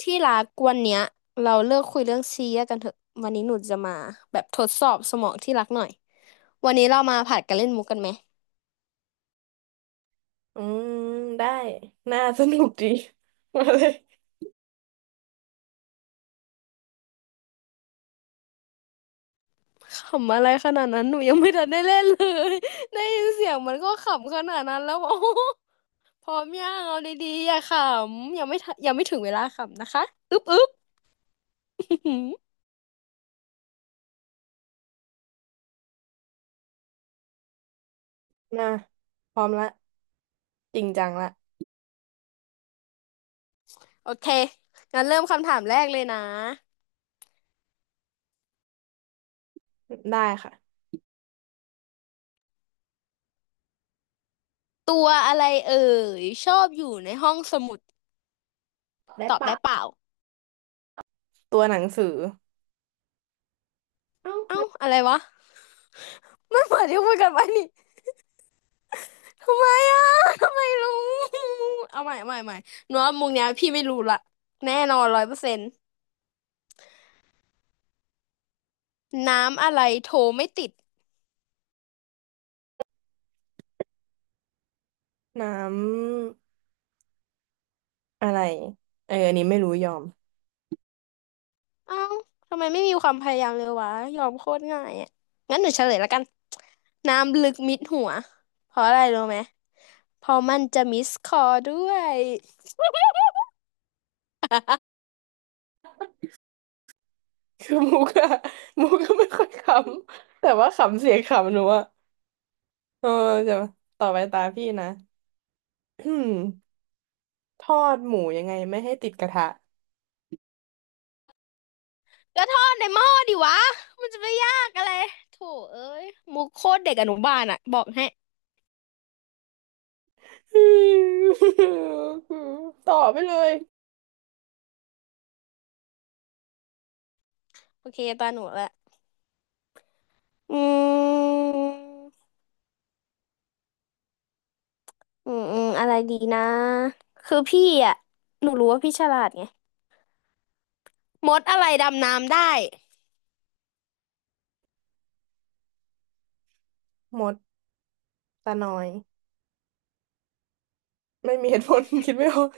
ที่รักวันเนี้ยเราเลิกคุยเรื่องซีเรียสกันเถอะวันนี้หนูจะมาแบบทดสอบสมองที่รักหน่อยวันนี้เรามาผัดกันเล่นมุกกันไหมอืมได้น่าสนุกดี มาเลยขำอะไรขนาดนั้นหนูยังไม่ทันได้เล่นเลย ได้ยินเสียงมันก็ขำขนาดนั้นแล้ว โอ้โหพร้อมยังเอาดีๆอย่าขำยังไม่ทันยังไม่ถึงเวลาขำนะคะอึ๊บอึ๊บ น่าพร้อมละจริงจังละโอเคงั้นเริ่มคำถามแรกเลยนะได้ค่ะตัวอะไรเอ่ยชอบอยู่ในห้องสมุดได้ตอบปะได้เปล่า ตัวหนังสือเอ้าเอ้าอะอะไรวะมันเหมือนที่คุยกันไว้นี่ทำไมอ่ะทำไมรู้เอาใหม่เอาใหม่เอาใหม่หนูว่ามุกเนี้ยพี่ไม่รู้ละแน่นอนร้อยเปอร์เซ็นต์น้ำอะไรโทรไม่ติด น้ำอะไรเอออันนี้ไม่รู้ยอม เอ้าทำไมไม่มีความพยายามเลยวะยอมโคตรง่ายอ่ะงั้นหนูเฉลยละกันน้ำลึกมิดหัวเพราะอะไรรู้ไหมเพราะมันจะมิสคอลด้วยคือมุกอะ มุกก็ไม่ค่อยขำแต่ว่าขำเสียงขำหนูอะเออจะต่อไปตาพี่นะอืมทอดหมูยังไงไม่ให้ติดกระทะ ก็ทอดในหม้อดิวะมันจะไปยากอะไรโถเอ้ยมุกโคตรเด็กอนุบาลอ่ะบอกให้ อืมต่อไปเลยโอเคตาหนูละ อืมอืมอืมอะไรดีนะคือพี่อ่ะหนูรู้ว่าพี่ฉลาดไงมดอะไรดำน้ำได้มดตาน้อยไม่มีเหตุผล คิดไม่ออก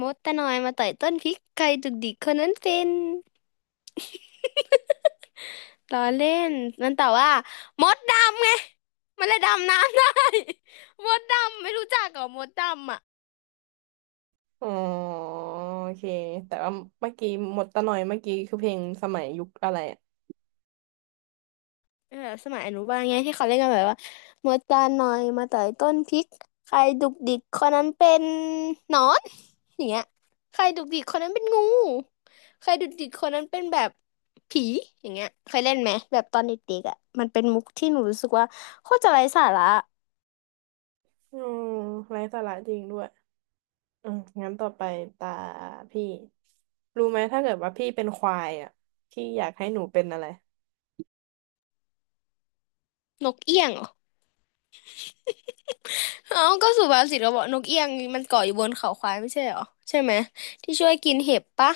มดตะนอยมาต่อยต้นพริกใครดุกดิกคนนั้นเป็น ล้อเล่นมันแต่ว่ามดดำไงมันเลยดำน้ำได้ มดดำไม่รู้จักเหรอมดดำอ่ะ อ๋อโอเคแต่ว่าเมื่อกี้หมดตาน่อยเมื่อกี้คือเพลงสมัยยุคอะไรอะเออสมัยอนุบาลไงที่เขาเล่นกันแบบว่ามาตาหน่อยมาต่อยต้นพริกใครดุกดิกคนนั้นเป็นหนอนอย่างเงี้ยใครดุกดิกคนนั้นเป็นงูใครดุกดิกคนนั้นเป็นแบบผีอย่างเงี้ยเคยเล่นไหมแบบตอนเด็กๆอ่ะมันเป็นมุกที่หนูรู้สึกว่าโคตรจะไร้สาระอืมไร้สาระจริงด้วย อืมงั้นต่อไปตาพี่รู้ไหมถ้าเกิดว่าพี่เป็นควายอ่ะพี่อยากให้หนูเป็นอะไรนกเอี้ยงเหรอเอ้าก็สุภาษิตเราบอกนกเอี้ยงมันเกาะอยู่บนเขาควายไม่ใช่เหรอใช่ไหมที่ช่วยกินเห็บปะ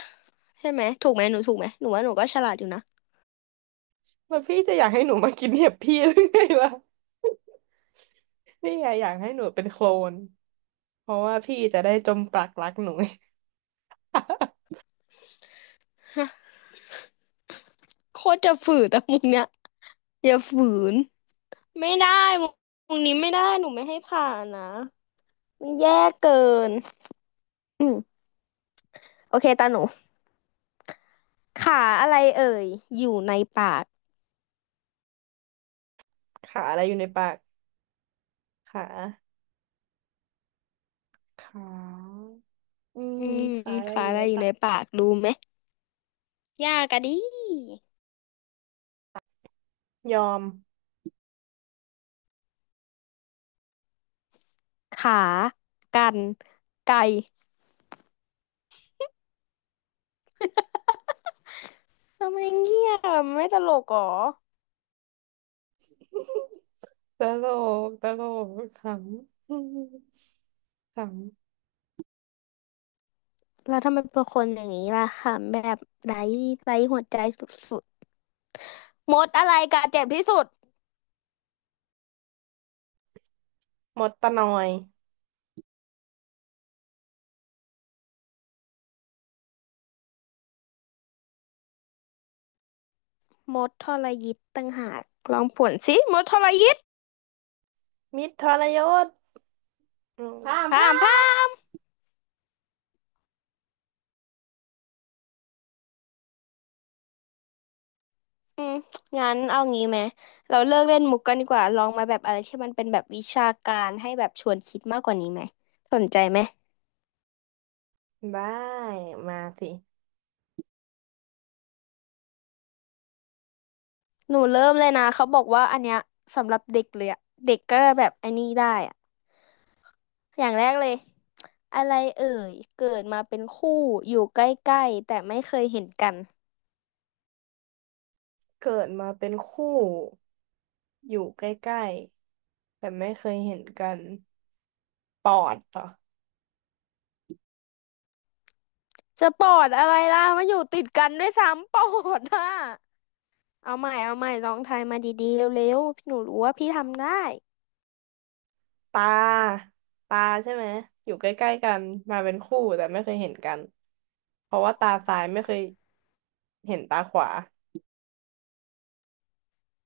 ใช่ไหมถูกไหมหนูถูกไหมหนูว่าหนูก็ฉลาดอยู่นะ ว่าพี่จะอยากให้หนูมากินเห็บพี่หรือไงวะพี่อะอยากให้หนูเป็นโคลนเพราะว่าพี่จะได้จมปลักรักหนูไง โคตรจะฝืดอะมุกเนี้ย อย่าฝืน ไม่ได้วงวงนี้ไม่ได้หนูไม่ให้ผ่านนะมันแย่เกินอืมโอเคตาหนูขาอะไรเอ่ยอยู่ในปากขาอะไรอยู่ในปากขาขาอือืมมขาอะไรขาอยู่อะในไรอยู่ปาในกปากรู้ไหม ยากอะดิยอมขา กันไก่ ทำไมเงียบอะไม่ตลกหรอตลกตลกขำ ขำแล้วทำไมเป็นคนอย่างนี้ล่ะค่ะแบบไร้ไร้หัวใจสุดๆมดอะไรกัดเจ็บที่สุดหมดตะหน่อยมดทรยิตต่างหากลองผวนสิมดทรยิตมิตรทรยศอืมพามพ่ามพาพาม อืมงั้นเอางี้ไหมเราเลิกเล่นมุกกันดีกว่าลองมาแบบอะไรที่มันเป็นแบบวิชาการให้แบบชวนคิดมากกว่านี้ไหมสนใจไหมมได้มาสิ หนูเริ่มเลยนะเขาบอกว่าอันเนี้ยสำหรับเด็กเลยอะเด็กก็แบบอันนี้ได้อะอย่างแรกเลยอะไรเอ่ยเกิดมาเป็นคู่อยู่ใกล้ๆแต่ไม่เคยเห็นกันเกิดมาเป็นคู่อยู่ใกล้ๆแต่ไม่เคยเห็นกันปอดเหรอจะปอดอะไรล่ะมาอยู่ติดกันด้วยซ้ำปอดอะเอาใหม่เอาใหม่ลองทายมาดีๆเร็วๆหนูรู้ว่าพี่ทำได้ตาตาใช่ไหมอยู่ใกล้ๆกันมาเป็นคู่แต่ไม่เคยเห็นกันเพราะว่าตาซ้ายไม่เคยเห็นตาขวา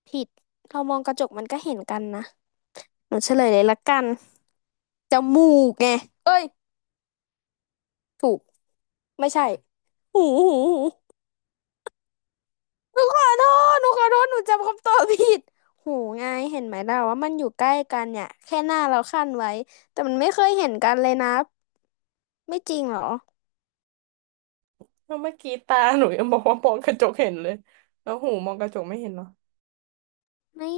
ผิดเรามองกระจกมันก็เห็นกันนะ หนูเฉลยเลยละกันจมูกไงเอ้ยถูกไม่ใช่หูหูหูหนูขอโทษหนูขอโทษหนูจำคำตอบผิดหูไงเห็นไหมเราว่ามันอยู่ใกล้กันเนี่ยแค่หน้าเราคั่นไว้แต่มันไม่เคยเห็นกันเลยนะไม่จริงเหรอแล้วเมื่อกี้ตาหนูยังบอกว่ามองกระจกเห็นเลยแล้วหูมองกระจกไม่เห็นเหรไม่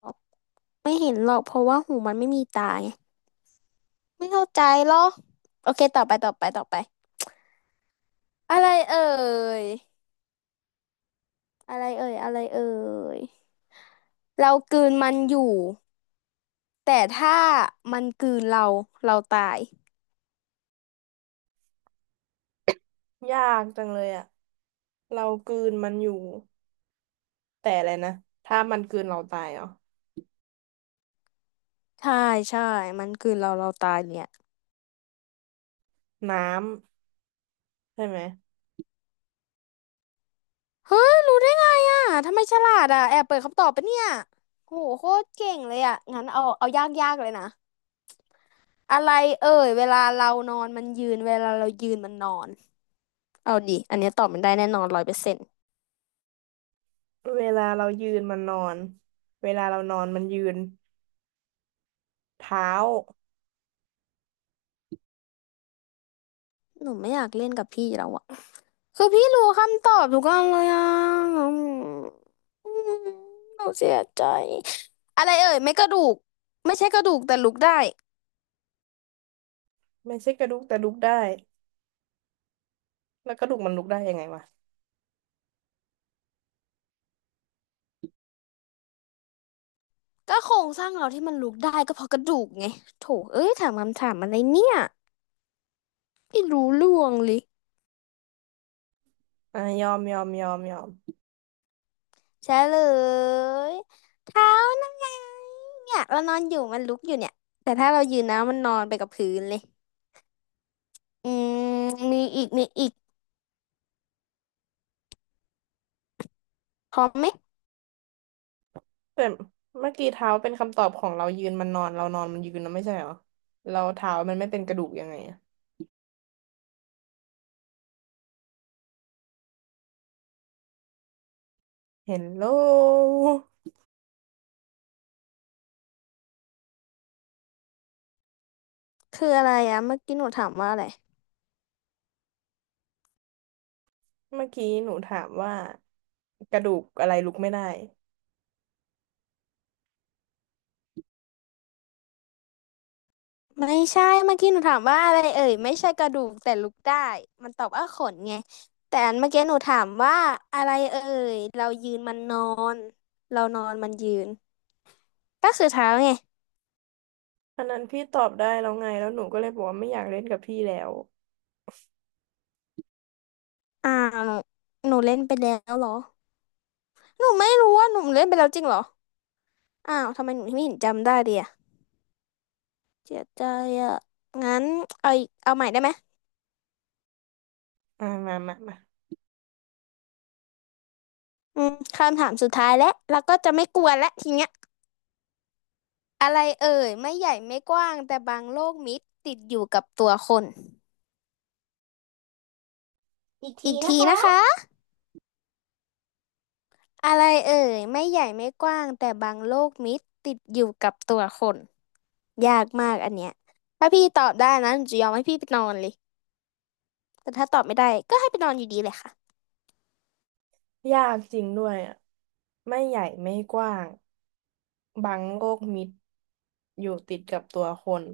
หรอกไม่เห็นหรอกเพราะว่าหูมันไม่มีตาไงไม่เข้าใจหรอโอเคต่อไปต่อไปต่อไปอะไรเอ่ยอะไรเอ่ยอะไรเอ่ยเรากลืนมันอยู่ แต่ถ้ามันกลืนเรา เราตาย อยากจังเลยอะเรากลืนมันอยู่แต่อะไรนะถ้ามันกลืนเราตายเหรอใช่ใช่มันกลืนเราเราตายเนี่ย น้ำใช่ไหมเฮ้ยรู้ได้ไงอ่ะทำไมฉลาดอ่ะแอบเปิดคำตอบปะเนี่ยโหโคตรเก่งเลยอ่ะงั้นเอาเอายากยากเลยนะ อะไรเอ่ยเวลาเรานอนมันยืนเวลาเรายืนมันนอน เอาดิอันเนี้ยตอบมันได้แน่นอนร้อยเปอร์เซ็นต์เวลาเรายืนมันนอนเวลาเรานอนมันยืน เท้าหนูไม่อยากเล่นกับพี่แล้วอ่ะคือพี่รู้คำตอบทุกอันเลยอ่ะอืมอืมหนูเสียใจ อะไรเอ่ยไม่กระดูกไม่ใช่กระดูกแต่ลุกได้ ไม่ใช่กระดูกแต่ลุกได้แล้วกระดูกมันลุกได้ยังไงวะก็โครงสร้างเราที่มันลุกได้ก็เพราะกระดูกไงโถเอ้ยถามคำถามอะไรเนี่ยไม่รู้ล่วงเลยอ่ะยอมยอมยอมยอมใช่เลยเท้านั่นไงเนี่ยเรานอนอยู่มันลุกอยู่เนี่ยแต่ถ้าเรายืนนะมันนอนไปกับพื้นเลยอืมมีอีกมีอีกพร้อมไหมแต่เมื่อกี้เท้าเป็นคำตอบของเรายืนมันนอนเรานอนมันยืนนะไม่ใช่เหรอเราเท้ามันไม่เป็นกระดูกยังไงอะเห็นโลคืออะไรอะเมื่อกี้หนูถามว่าอะไรเมื่อกี้หนูถามว่ากระดูกอะไรลุกไม่ได้ไม่ใช่เมื่อกี้หนูถามว่าอะไรเอ่ยไม่ใช่กระดูกแต่ลุกได้มันตอบว่าขนไงแต่อันเมื่อกี้หนูถามว่าอะไรเอ่ยเรายืนมันนอนเรานอนมันยืน ก็คือเท้าไงอันนั้นพี่ตอบได้แล้วไงแล้วหนูก็เลยบอกว่าไม่อยากเล่นกับพี่แล้วอ้าวหนูเล่นไปแล้วเหรอหนูไม่รู้ว่าหนูเล่นไปแล้วจริงเหรออ้าวทำไมหนูไม่เห็นจำได้เลยอะเสียใจอะงั้นเอาอีกเอาใหม่ได้ไหมอ่ามามามาอืมคำถามสุดท้ายแล้วแล้วก็จะไม่กวนแลวทีเนี้ยอะไรเอ่ยไม่ใหญ่ไม่กว้างแต่บางโลกมิตรติดอยู่กับตัวคนอีกทีอีกนะทีคะนะคะอะไรเอ่ยไม่ใหญ่ไม่กว้างแต่บางโลกมิตรติดอยู่กับตัวคนยากมากอันเนี้ยถ้าพี่ตอบได้นะหนูจะยอมให้พี่ไปนอนเลย แต่ถ้าตอบไม่ได้ก็ให้ไปนอนอยู่ดีเลยค่ะยากจริงด้วยอ่ะไม่ใหญ่ไม่กว้าง บางโลกมิดอยู่ติดกับตัวคน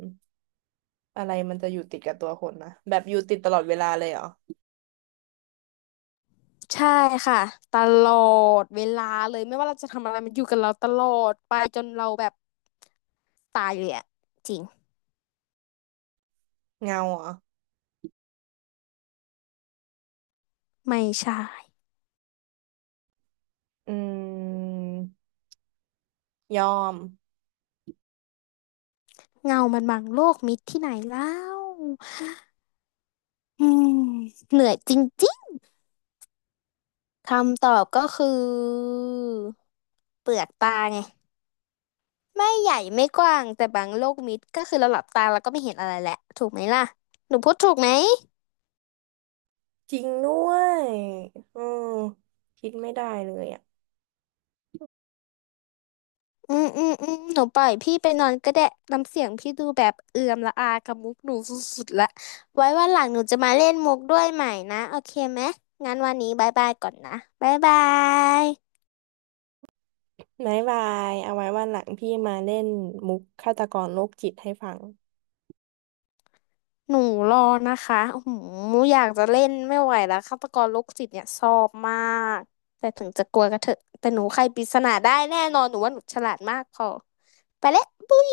อะไรมันจะอยู่ติดกับตัวคนนะแบบอยู่ติดตลอดเวลาเลยเหรอใช่ค่ะตลอดเวลาเลยไม่ว่าเราจะทำอะไรมันอยู่กับเราตลอดไปจนเราแบบตายเลยอะจริงเงาเหรอไม่ใช่อืมยอมเงามันบังโลกมิดที่ไหนแล้วอืมเหนื่อยจริงๆคำตอบก็คือเปลือกตาไงไม่ใหญ่ไม่กว้างแต่บางโลกมิดก็คือเราหลับตาเราก็ไม่เห็นอะไรแหละถูกไหมล่ะหนูพูดถูกไหม จริงด้วยอืมคิดไม่ได้เลยอ่ะอืมอืมอืมหนูปล่อยพี่ไปนอนก็ได้น้ำเสียงพี่ดูแบบเอื่อมละอากับมุกหนูสุดๆละไว้วันหลังหนูจะมาเล่นมุกด้วยใหม่นะโอเคไหมงั้นวันนี้บายบายก่อนนะบายบายบายบายเอาไว้วันหลังพี่มาเล่นมุกฆาตกรโรคจิตให้ฟังหนูรอนะคะโอ้โหอยากจะเล่นไม่ไหวแล้วฆาตกรโรคจิตเนี่ยชอบมากแต่ถึงจะกลัวก็เถอะแต่หนูไขปริศนาได้แน่นอนหนูว่าหนูฉลาดมากพอไปแล้วปุ๊ย